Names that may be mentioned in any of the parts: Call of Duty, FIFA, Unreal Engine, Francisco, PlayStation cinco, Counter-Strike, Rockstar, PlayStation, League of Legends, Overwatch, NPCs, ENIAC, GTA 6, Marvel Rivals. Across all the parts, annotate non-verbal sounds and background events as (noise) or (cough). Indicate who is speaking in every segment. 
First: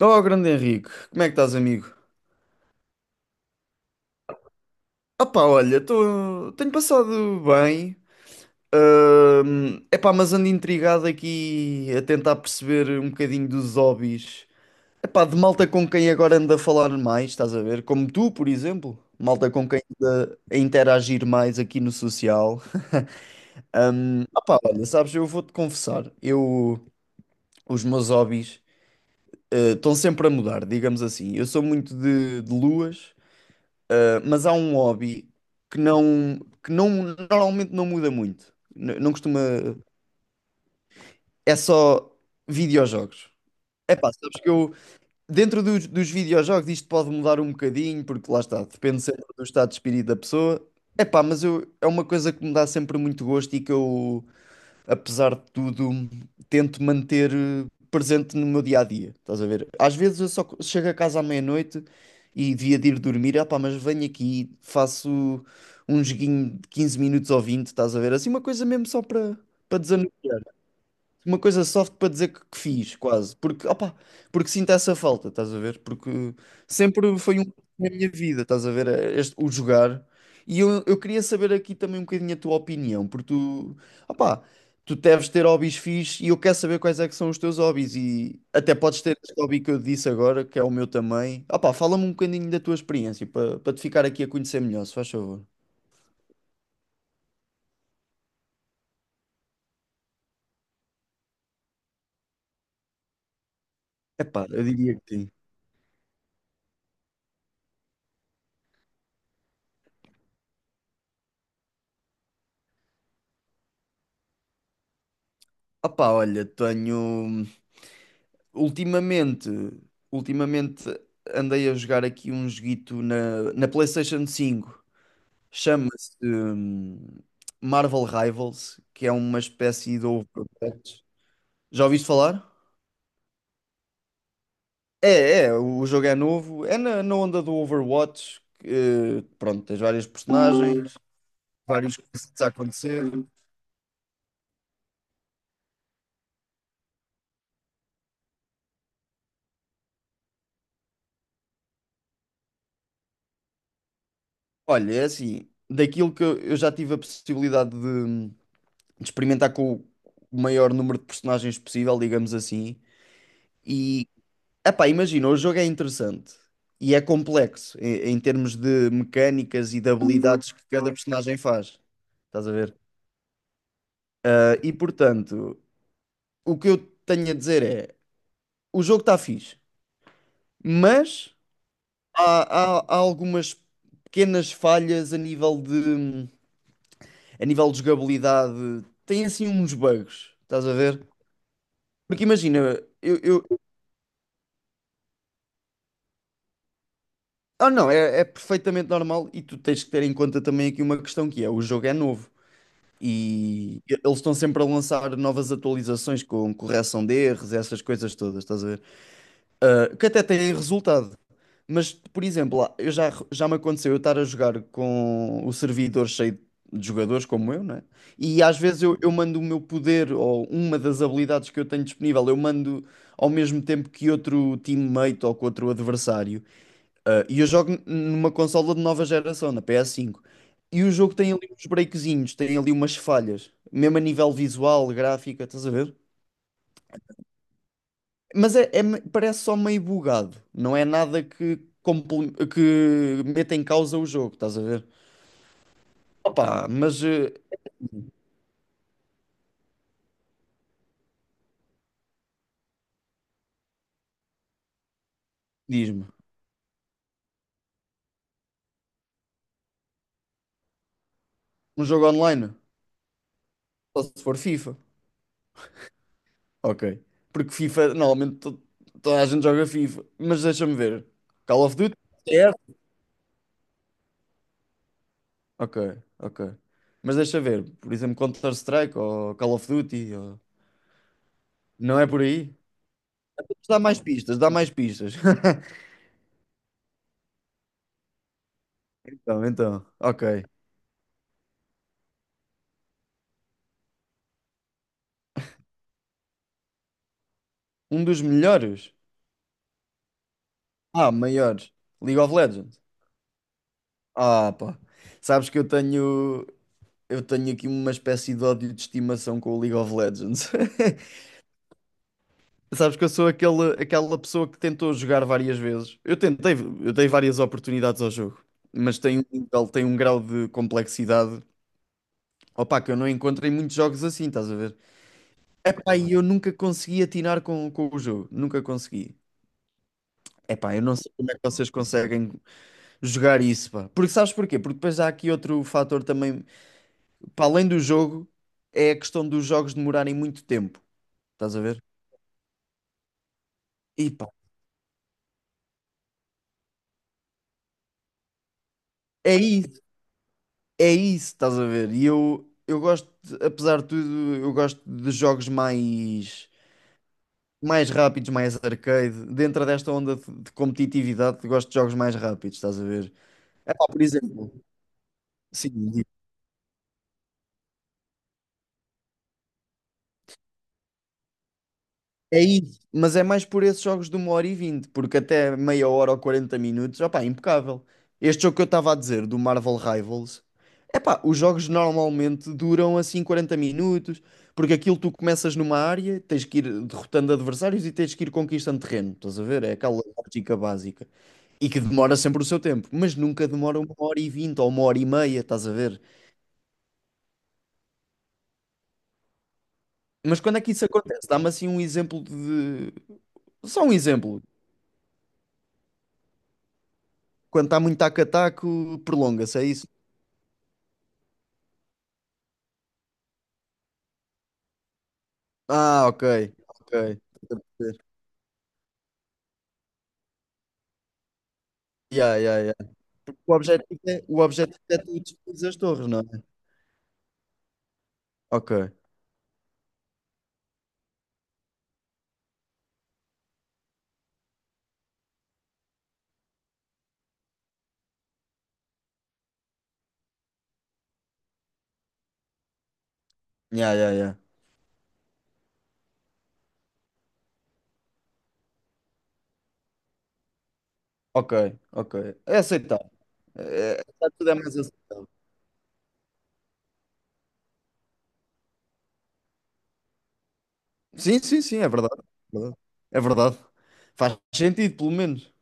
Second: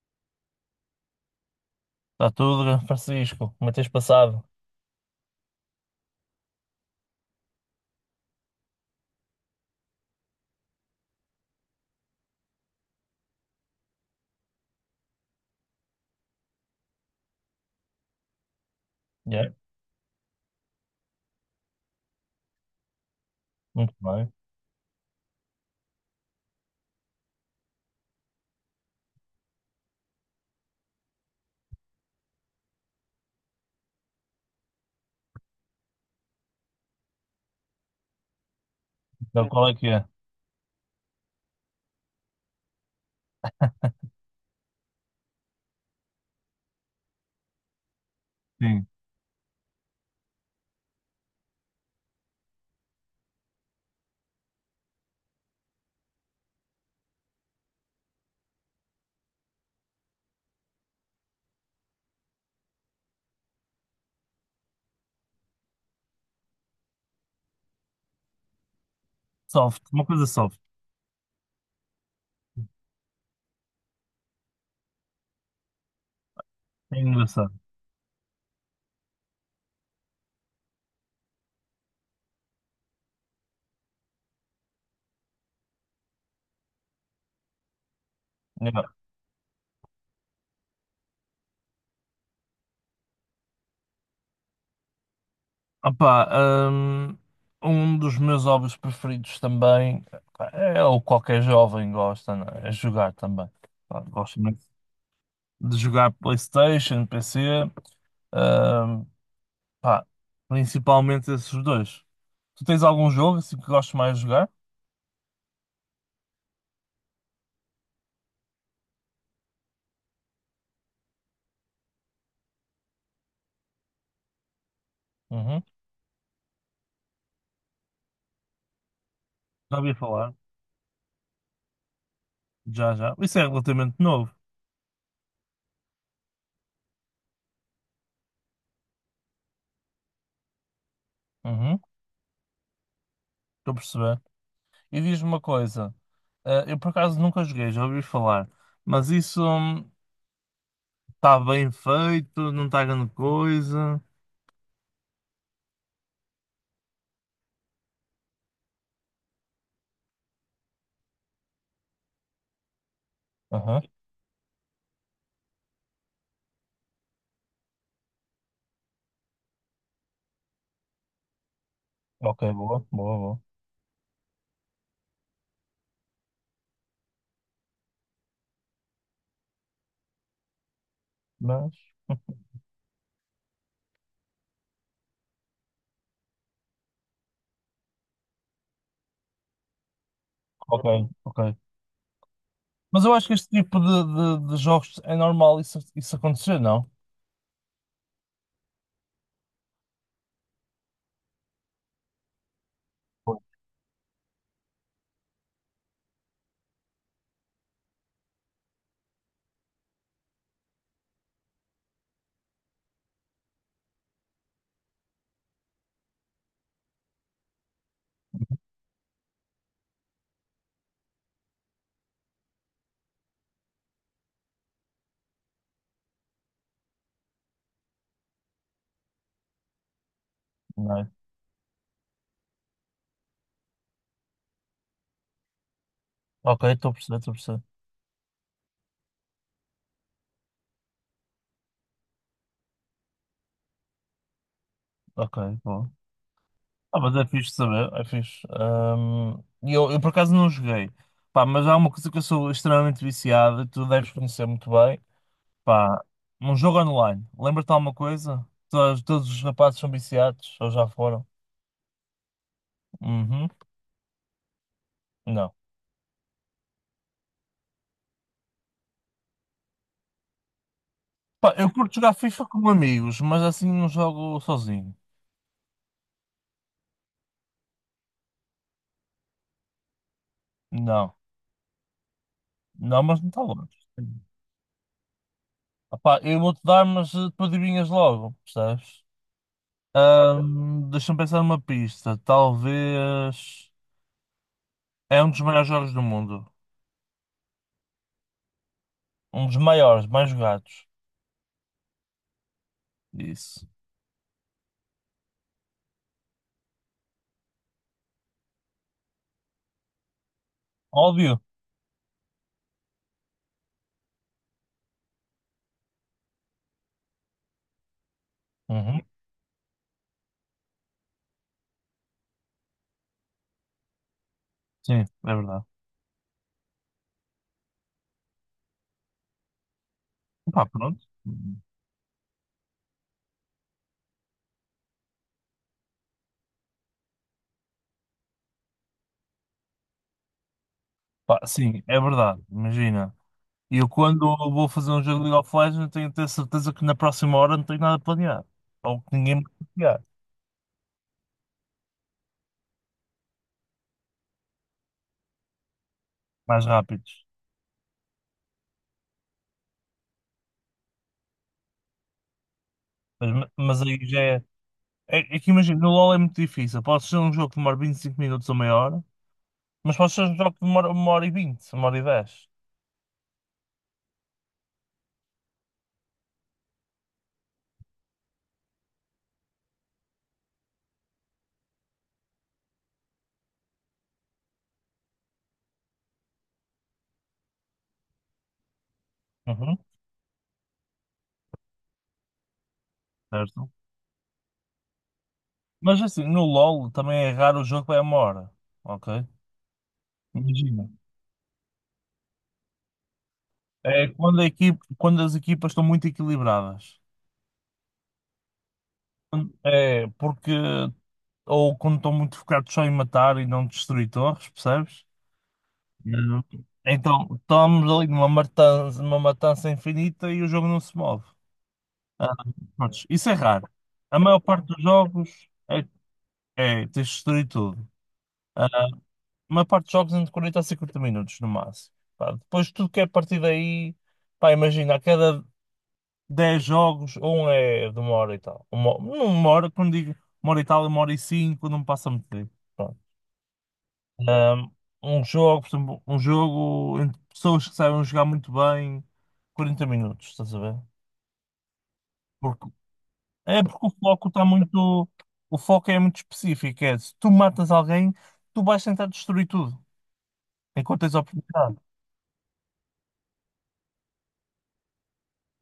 Speaker 1: Oh, grande Henrique, como é que estás, amigo?
Speaker 2: Está tudo, Francisco? Como é que tens passado?
Speaker 1: Ah pá, olha, tenho passado bem. Epá, mas ando intrigado aqui a tentar perceber um bocadinho dos hobbies. Epá, de malta com quem agora ando a falar mais, estás a ver? Como tu, por exemplo.
Speaker 2: Yeah,
Speaker 1: Malta com quem ando a interagir mais aqui no social.
Speaker 2: muito bem.
Speaker 1: Ah pá, olha, sabes, eu vou-te confessar. Eu, os meus hobbies, estão sempre a mudar, digamos assim. Eu sou muito de luas. Mas há um hobby que não, que não, normalmente não muda muito. Não costuma.
Speaker 2: Então, qual é que é?
Speaker 1: É só videojogos. É pá, sabes que eu, dentro dos videojogos, isto pode mudar um bocadinho, porque lá está,
Speaker 2: Sim.
Speaker 1: depende sempre do estado de espírito da pessoa. É pá, mas eu, é uma coisa que me dá sempre muito gosto e que eu, apesar de tudo, tento manter presente no meu dia a dia. Estás a ver? Às vezes eu só chego a casa à meia-noite e devia de ir dormir, ah pá, mas venho aqui, faço um joguinho de 15 minutos ou vinte, estás a ver? Assim, uma coisa mesmo só para
Speaker 2: Soft, uma
Speaker 1: desanuviar,
Speaker 2: coisa soft.
Speaker 1: uma coisa soft para dizer que fiz, quase. Porque, opa, porque sinto essa falta, estás a ver? Porque
Speaker 2: É
Speaker 1: sempre foi um
Speaker 2: engraçado.
Speaker 1: na minha vida, estás a ver? O jogar. E eu queria saber aqui também um bocadinho a tua opinião, porque tu, opa, tu deves ter hobbies fixes e eu quero saber quais é que são os teus hobbies. E até
Speaker 2: Yeah.
Speaker 1: podes ter este hobby que eu disse agora, que é o meu também. Opa, fala-me um bocadinho da tua experiência, para, para te ficar aqui a conhecer melhor, se faz favor.
Speaker 2: Opá, hum, um dos meus hobbies preferidos também pá, é o que qualquer jovem gosta, não é? É jogar também. Pá, gosto
Speaker 1: Epá,
Speaker 2: muito
Speaker 1: eu diria que sim.
Speaker 2: de jogar PlayStation, PC, hum, pá, principalmente esses dois. Tu tens algum jogo assim que gostes mais de jogar?
Speaker 1: Opá, olha, tenho. Ultimamente, ultimamente andei a jogar aqui um joguito na PlayStation 5.
Speaker 2: Uhum.
Speaker 1: Chama-se, Marvel Rivals, que é uma
Speaker 2: Já ouvi
Speaker 1: espécie de
Speaker 2: falar.
Speaker 1: Overwatch. Já ouviste falar?
Speaker 2: Já, já. Isso é relativamente novo.
Speaker 1: O jogo é novo. É na onda do Overwatch, que, pronto, tens vários personagens,
Speaker 2: Uhum.
Speaker 1: vários coisas a acontecer.
Speaker 2: Estou a perceber. E diz-me uma coisa, eu por acaso nunca joguei, já ouvi falar, mas isso está bem feito, não está grande coisa.
Speaker 1: Olha, é assim, daquilo que eu já tive a possibilidade de experimentar com o maior número de personagens possível, digamos assim,
Speaker 2: Aham,
Speaker 1: e epá, imagina, o jogo é interessante e é complexo em termos de mecânicas e de habilidades que cada personagem faz.
Speaker 2: ok,
Speaker 1: Estás a ver?
Speaker 2: boa, boa, boa.
Speaker 1: Ah, e portanto, o que eu tenho a dizer é: o jogo está fixe, mas
Speaker 2: Mas, (laughs)
Speaker 1: há algumas pequenas falhas a nível de jogabilidade. Tem assim uns bugs, estás a
Speaker 2: ok,
Speaker 1: ver?
Speaker 2: ok.
Speaker 1: Porque imagina,
Speaker 2: Mas eu acho que este tipo de jogos é normal isso acontecer, não?
Speaker 1: ah, não, é perfeitamente normal e tu tens que ter em conta também aqui uma questão que é: o jogo é novo.
Speaker 2: Pois.
Speaker 1: E eles estão sempre a lançar novas atualizações com correção de erros, essas coisas todas, estás a ver? Ah, que até têm resultado. Mas, por exemplo, lá, eu já me aconteceu eu estar a jogar com o servidor cheio de jogadores como eu, né? E às vezes eu mando o meu poder ou uma das habilidades que eu tenho disponível, eu mando ao mesmo tempo que outro teammate ou que outro adversário. Ah, e eu jogo numa consola de nova geração, na PS5. E o
Speaker 2: Não é?
Speaker 1: jogo tem ali uns breakzinhos, tem ali umas falhas, mesmo a nível visual, gráfica, estás a ver?
Speaker 2: Ok, estou a perceber, estou a perceber.
Speaker 1: Mas é, parece só meio bugado, não é nada que, que meta em causa o jogo, estás a ver?
Speaker 2: Ok, boa.
Speaker 1: Opa,
Speaker 2: Ah,
Speaker 1: mas
Speaker 2: mas é fixe saber, é fixe. E eu por acaso não joguei, pá, mas há uma coisa que eu sou extremamente viciado e tu deves conhecer muito bem. Pá,
Speaker 1: diz-me,
Speaker 2: um jogo online. Lembra-te de alguma coisa? Todos os rapazes são viciados, ou já foram?
Speaker 1: um jogo online?
Speaker 2: Uhum.
Speaker 1: Só se for FIFA.
Speaker 2: Não.
Speaker 1: Ok. Porque FIFA, normalmente toda a gente joga FIFA, mas deixa-me ver.
Speaker 2: Pá,
Speaker 1: Call
Speaker 2: eu
Speaker 1: of
Speaker 2: curto
Speaker 1: Duty?
Speaker 2: jogar FIFA com amigos, mas assim não jogo sozinho.
Speaker 1: Ok, ok. Mas deixa ver, por exemplo, Counter-Strike ou Call of Duty, ou-
Speaker 2: Não.
Speaker 1: não é por aí?
Speaker 2: Não, mas não está longe.
Speaker 1: Dá mais pistas, dá mais pistas. (laughs)
Speaker 2: Ah pá, eu vou-te dar, mas tu adivinhas logo, percebes?
Speaker 1: Ok.
Speaker 2: Deixa-me pensar numa pista. Talvez. É um dos maiores jogos do mundo.
Speaker 1: Um dos melhores?
Speaker 2: Um dos maiores, mais jogados.
Speaker 1: Ah, maiores. League of Legends.
Speaker 2: Isso.
Speaker 1: Ah, pá. Sabes que eu tenho aqui uma espécie de ódio de estimação com o League of Legends. (laughs)
Speaker 2: Óbvio.
Speaker 1: Sabes que eu sou aquele, aquela pessoa que tentou jogar várias vezes. Eu tentei, eu dei várias oportunidades ao jogo, mas
Speaker 2: Uhum.
Speaker 1: tem um nível, tem um grau de complexidade. Opa, que eu não encontrei muitos jogos assim, estás a ver?
Speaker 2: Sim, é verdade.
Speaker 1: Epá, e eu nunca consegui atinar com o jogo. Nunca consegui.
Speaker 2: Pá,
Speaker 1: Epá, eu não
Speaker 2: pronto.
Speaker 1: sei como é que vocês conseguem jogar isso, pá. Porque sabes porquê? Porque depois há aqui outro fator também, para além do jogo, é a questão dos jogos demorarem muito tempo,
Speaker 2: Pá,
Speaker 1: estás a ver?
Speaker 2: sim, é verdade, imagina. Eu
Speaker 1: E
Speaker 2: quando
Speaker 1: pá,
Speaker 2: vou fazer um jogo de League of Legends tenho de ter certeza que na próxima hora não tenho nada planeado. Ou que ninguém
Speaker 1: é
Speaker 2: me
Speaker 1: isso,
Speaker 2: copiar.
Speaker 1: é isso, estás a ver? E eu gosto, apesar de tudo, eu gosto de jogos mais,
Speaker 2: Mais rápidos.
Speaker 1: mais rápidos, mais arcade. Dentro desta onda de competitividade, gosto de jogos mais rápidos, estás a ver?
Speaker 2: Mas
Speaker 1: Pá,
Speaker 2: aí
Speaker 1: por
Speaker 2: já é,
Speaker 1: exemplo,
Speaker 2: é. é que imagina, no
Speaker 1: sim,
Speaker 2: LoL é muito difícil. Pode ser um jogo que demora 25 minutos ou meia hora, mas pode ser um jogo que demora uma hora e vinte, uma hora e
Speaker 1: é
Speaker 2: dez.
Speaker 1: isso, mas é mais por esses jogos de uma hora e vinte, porque até meia hora ou 40 minutos, opá, é impecável. Este jogo que eu estava a dizer, do Marvel Rivals, é pá, os jogos normalmente duram assim 40 minutos, porque aquilo tu começas numa área, tens que ir derrotando adversários e tens que ir conquistando terreno, estás a ver? É
Speaker 2: Uhum,
Speaker 1: aquela lógica básica. E que demora sempre o seu tempo, mas nunca
Speaker 2: certo.
Speaker 1: demora uma hora e vinte ou uma hora e meia, estás a
Speaker 2: Mas
Speaker 1: ver?
Speaker 2: assim, no LoL também é raro o jogo que é uma hora. Ok?
Speaker 1: Mas quando é que isso
Speaker 2: Imagina.
Speaker 1: acontece? Dá-me assim um exemplo de. Só um
Speaker 2: É quando,
Speaker 1: exemplo.
Speaker 2: a equipe, quando as equipas estão muito equilibradas.
Speaker 1: Quando está muito taco-taco, prolonga-se, é isso?
Speaker 2: É, porque ou quando estão muito focados só em matar e não destruir torres, percebes?
Speaker 1: Ah, ok,
Speaker 2: Não.
Speaker 1: ok.
Speaker 2: Então,
Speaker 1: Estou a
Speaker 2: estamos
Speaker 1: perceber.
Speaker 2: ali numa matança infinita e o jogo não se move. Ah,
Speaker 1: Yeah, yeah, yeah.
Speaker 2: prontos, isso é raro. A maior
Speaker 1: O
Speaker 2: parte
Speaker 1: objetivo
Speaker 2: dos
Speaker 1: é tu
Speaker 2: jogos
Speaker 1: destruir as
Speaker 2: é,
Speaker 1: torres, não é?
Speaker 2: é tens de destruir tudo. Ah, a
Speaker 1: Ok.
Speaker 2: maior parte dos jogos é entre 40 a 50 minutos no máximo. Pá, depois tudo que é a partir daí, pá, imagina, a cada 10 jogos, um é de uma hora e tal. Uma, não uma hora, quando digo uma hora e tal, é uma hora e cinco, não passa muito tempo.
Speaker 1: Yeah, yeah, yeah.
Speaker 2: Um, um jogo, por exemplo, um jogo entre pessoas que sabem jogar muito bem, 40 minutos, estás a ver?
Speaker 1: Ok, ok. É
Speaker 2: Porque,
Speaker 1: aceitável.
Speaker 2: é porque o foco está
Speaker 1: Tudo é mais
Speaker 2: muito.
Speaker 1: aceitável.
Speaker 2: O foco é muito específico. É, se tu matas alguém, tu vais tentar destruir tudo, enquanto tens a
Speaker 1: Sim, sim, sim,
Speaker 2: oportunidade.
Speaker 1: é verdade. É verdade. É verdade. Faz sentido, pelo menos.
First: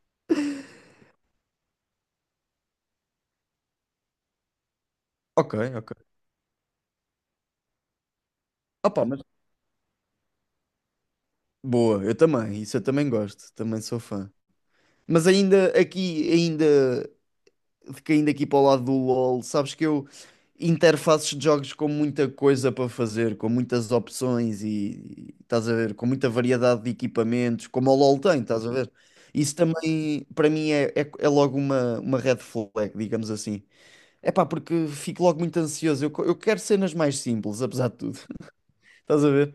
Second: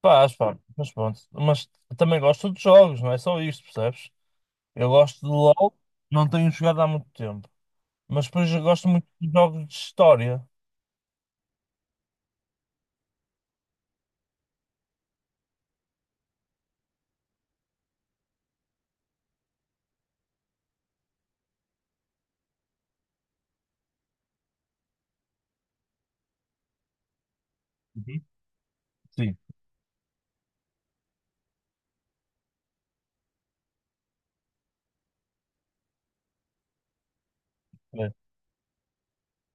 Speaker 2: Pá, pá, mas pronto. Mas também gosto de jogos, não é só isto, percebes? Eu gosto de
Speaker 1: Ok,
Speaker 2: LOL,
Speaker 1: ok.
Speaker 2: não tenho jogado há muito tempo. Mas depois eu gosto
Speaker 1: Opa,
Speaker 2: muito
Speaker 1: mas
Speaker 2: de jogos de história.
Speaker 1: boa, eu também, isso eu também gosto, também sou fã. Mas ainda aqui, ainda caindo aqui para o lado do LOL, sabes que eu interfaces de jogos com muita coisa para fazer, com muitas opções e estás a ver, com muita variedade de equipamentos, como o LOL
Speaker 2: Uhum.
Speaker 1: tem, estás a ver?
Speaker 2: Sim,
Speaker 1: Isso também, para mim, é logo uma red flag, digamos assim. É pá, porque fico logo muito ansioso. Eu, eu quero cenas mais simples, apesar de
Speaker 2: é.
Speaker 1: tudo. (laughs) Estás a ver?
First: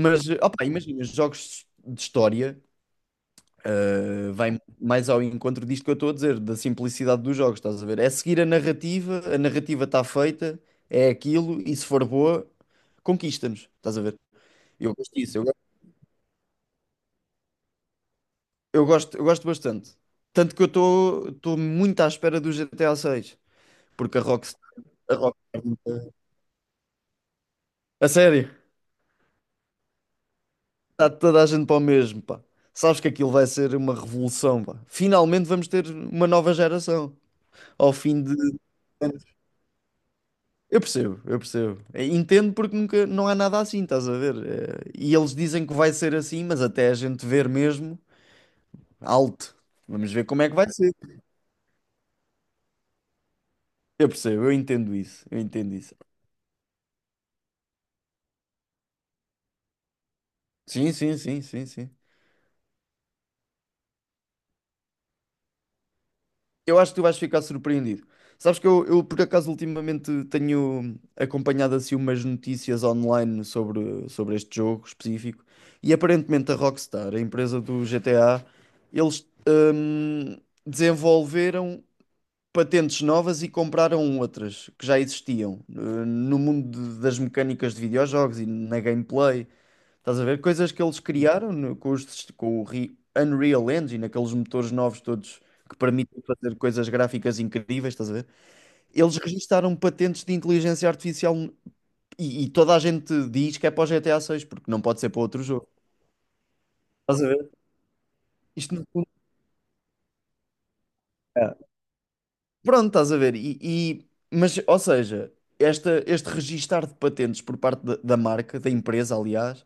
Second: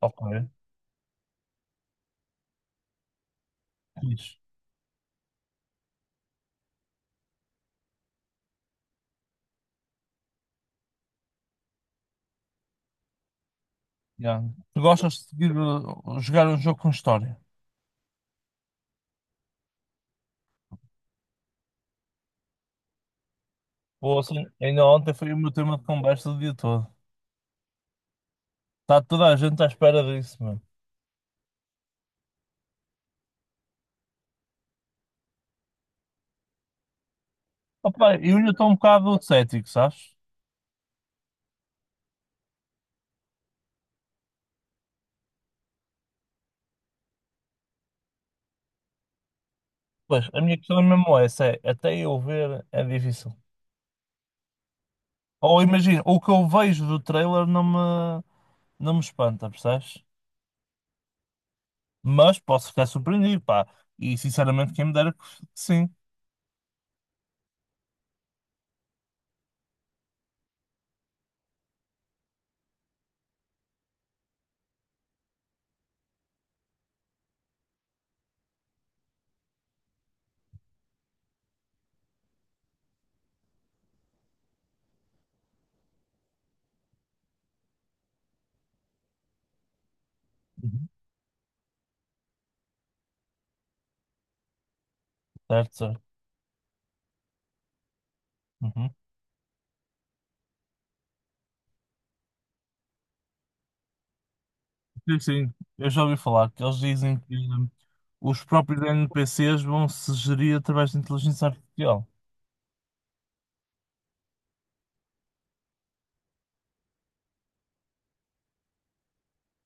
Speaker 2: Ok.
Speaker 1: opá, imagina, jogos de história.
Speaker 2: Fixe.
Speaker 1: Vai mais ao encontro disto que eu estou a dizer, da simplicidade dos jogos, estás a ver? É seguir a narrativa está feita, é aquilo, e se for boa, conquista-nos, estás a ver?
Speaker 2: Yeah. Tu
Speaker 1: Eu gosto
Speaker 2: gostas de
Speaker 1: disso,
Speaker 2: seguir, jogar um jogo com história?
Speaker 1: eu gosto bastante. Tanto que eu estou muito à espera do GTA 6,
Speaker 2: Ou
Speaker 1: porque a
Speaker 2: assim,
Speaker 1: Rockstar,
Speaker 2: ainda ontem
Speaker 1: a
Speaker 2: foi o meu
Speaker 1: Rockstar,
Speaker 2: tema de conversa o dia todo.
Speaker 1: a sério,
Speaker 2: Está toda a gente à espera disso, mano.
Speaker 1: está toda a gente para o mesmo, pá. Sabes que aquilo vai ser uma revolução, pá. Finalmente vamos ter uma nova geração, ao
Speaker 2: Opa,
Speaker 1: fim de.
Speaker 2: eu ainda estou um bocado cético, sabes?
Speaker 1: Eu percebo, eu percebo. Entendo porque nunca não há nada assim, estás a ver? E eles dizem que vai ser assim, mas até a gente ver mesmo, alto. Vamos ver
Speaker 2: Pois, a
Speaker 1: como é que
Speaker 2: minha
Speaker 1: vai
Speaker 2: questão é
Speaker 1: ser.
Speaker 2: mesmo é essa, é até eu ver é difícil.
Speaker 1: Eu percebo, eu entendo isso, eu
Speaker 2: Ou
Speaker 1: entendo isso.
Speaker 2: imagina, o que eu vejo do trailer não me espanta, percebes?
Speaker 1: Sim, sim, sim, sim, sim.
Speaker 2: Mas posso ficar surpreendido, pá. E sinceramente, quem me dera que sim.
Speaker 1: Eu acho que tu vais ficar surpreendido. Sabes que por acaso ultimamente tenho acompanhado assim umas notícias online sobre este jogo específico e aparentemente a Rockstar, a empresa do GTA, eles desenvolveram patentes novas e compraram outras que já existiam no mundo das mecânicas de videojogos e na gameplay. Estás a ver? Coisas que
Speaker 2: Uhum.
Speaker 1: eles criaram com, os com o Unreal Engine, aqueles motores novos todos
Speaker 2: Certo,
Speaker 1: que
Speaker 2: certo.
Speaker 1: permitem fazer coisas gráficas incríveis, estás a ver?
Speaker 2: Uhum.
Speaker 1: Eles registaram patentes de inteligência artificial e toda a gente diz que é para o GTA 6, porque não pode ser
Speaker 2: Sim,
Speaker 1: para outro
Speaker 2: sim,
Speaker 1: jogo.
Speaker 2: eu já ouvi falar que eles dizem
Speaker 1: Estás a
Speaker 2: que
Speaker 1: ver?
Speaker 2: os
Speaker 1: Isto
Speaker 2: próprios
Speaker 1: no fundo.
Speaker 2: NPCs vão se gerir através de inteligência
Speaker 1: É.
Speaker 2: artificial.
Speaker 1: Pronto, estás a ver. Mas, ou seja, esta, este registar de patentes por parte da, da marca, da empresa, aliás,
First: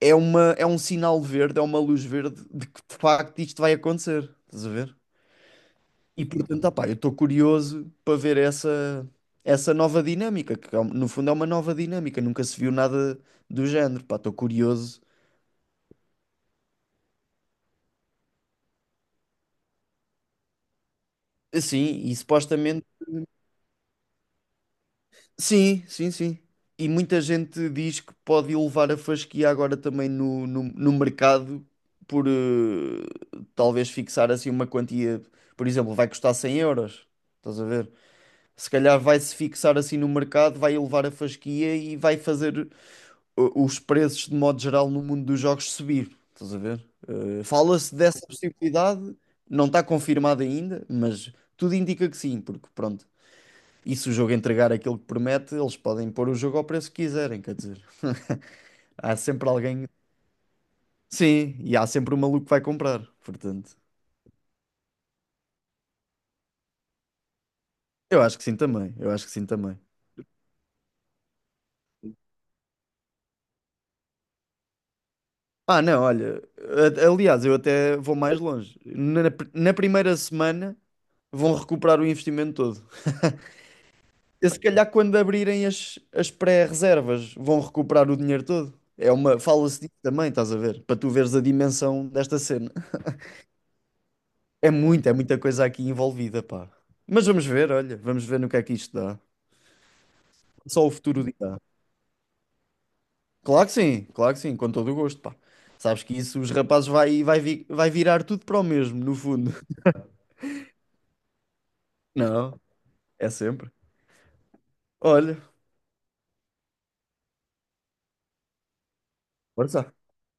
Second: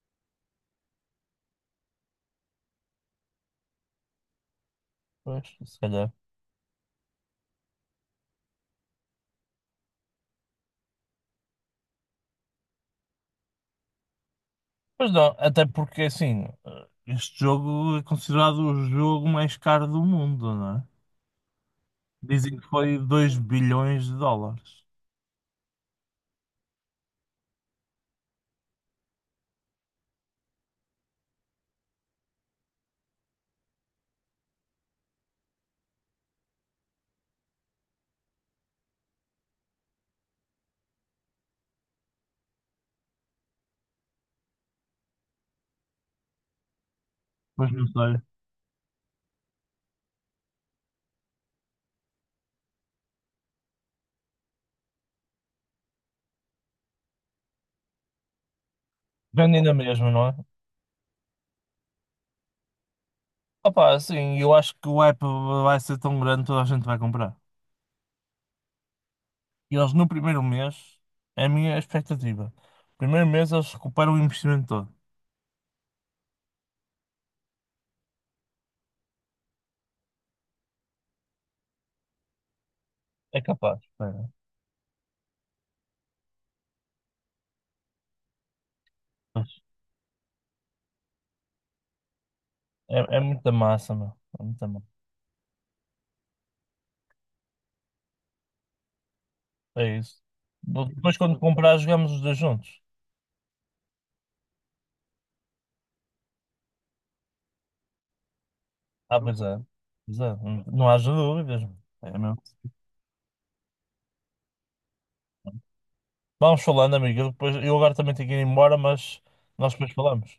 Speaker 1: é uma, é um sinal verde, é uma luz verde de que de facto isto vai acontecer. Estás a ver?
Speaker 2: Pois, se calhar.
Speaker 1: E portanto, opá, eu estou curioso para ver essa, essa nova dinâmica, que é no fundo é uma nova dinâmica, nunca se viu nada do género. Pá, estou curioso.
Speaker 2: Pois não, até porque assim, este jogo é considerado o jogo mais caro do mundo, não é?
Speaker 1: Assim, e
Speaker 2: Dizem que
Speaker 1: supostamente.
Speaker 2: foi 2 bilhões de dólares.
Speaker 1: Sim, sim, sim. E muita gente diz que pode elevar a fasquia agora também no mercado por talvez fixar assim uma quantia, por exemplo, vai custar 100 euros. Estás a ver? Se calhar vai-se fixar assim no mercado, vai elevar a fasquia e vai fazer os preços de modo geral no mundo dos jogos subir. Estás a ver?
Speaker 2: Pois não
Speaker 1: Fala-se
Speaker 2: sei.
Speaker 1: dessa possibilidade, não está confirmada ainda, mas tudo indica que sim, porque pronto. E se o jogo entregar aquilo que promete, eles podem pôr o jogo ao preço que quiserem, quer dizer. (laughs) Há sempre
Speaker 2: Vende ainda
Speaker 1: alguém.
Speaker 2: mesmo, não é?
Speaker 1: Sim, e há sempre um maluco que vai comprar, portanto.
Speaker 2: Opá, assim, eu acho que o hype vai ser tão grande, que toda a gente vai comprar.
Speaker 1: Eu acho que sim também, eu acho que sim
Speaker 2: E
Speaker 1: também.
Speaker 2: eles no primeiro mês, é a minha expectativa. Primeiro mês eles recuperam o investimento todo.
Speaker 1: Ah, não, olha, aliás, eu até vou mais longe. Na, na primeira semana vão recuperar o investimento todo.
Speaker 2: É capaz, espera.
Speaker 1: E se calhar quando abrirem as pré-reservas vão recuperar o dinheiro todo. É uma,
Speaker 2: Pois,
Speaker 1: fala-se disso também, estás a ver? Para tu veres a dimensão desta cena.
Speaker 2: é muita massa, meu. É muita massa.
Speaker 1: É muita coisa aqui envolvida, pá. Mas vamos ver, olha, vamos ver no que é que isto dá.
Speaker 2: É isso.
Speaker 1: Só o
Speaker 2: Depois,
Speaker 1: futuro
Speaker 2: quando
Speaker 1: dirá.
Speaker 2: comprar, jogamos os dois juntos.
Speaker 1: Claro que sim, com todo o gosto, pá. Sabes que isso os rapazes vai, vai virar tudo para o mesmo, no
Speaker 2: Ah, pois
Speaker 1: fundo.
Speaker 2: é.
Speaker 1: (laughs)
Speaker 2: Pois é. Não haja dúvidas, meu. É mesmo.
Speaker 1: Não, é sempre. Olha,
Speaker 2: Vamos falando, amigo. Eu, depois, eu agora também tenho que ir embora, mas nós depois
Speaker 1: força.
Speaker 2: falamos.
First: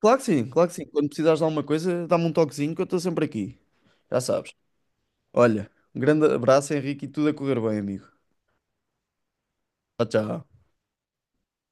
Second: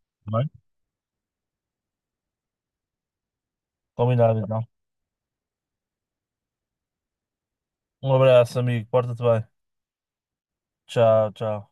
Speaker 1: Claro que
Speaker 2: Tá
Speaker 1: sim,
Speaker 2: bem?
Speaker 1: claro que sim. Quando precisares de alguma coisa, dá-me um toquezinho que eu estou sempre aqui. Já
Speaker 2: Combinado,
Speaker 1: sabes.
Speaker 2: então.
Speaker 1: Olha, um grande abraço, Henrique, e tudo a correr bem, amigo.
Speaker 2: Um abraço, amigo. Porta-te bem.
Speaker 1: Tchau, tchau.
Speaker 2: Tchau, tchau.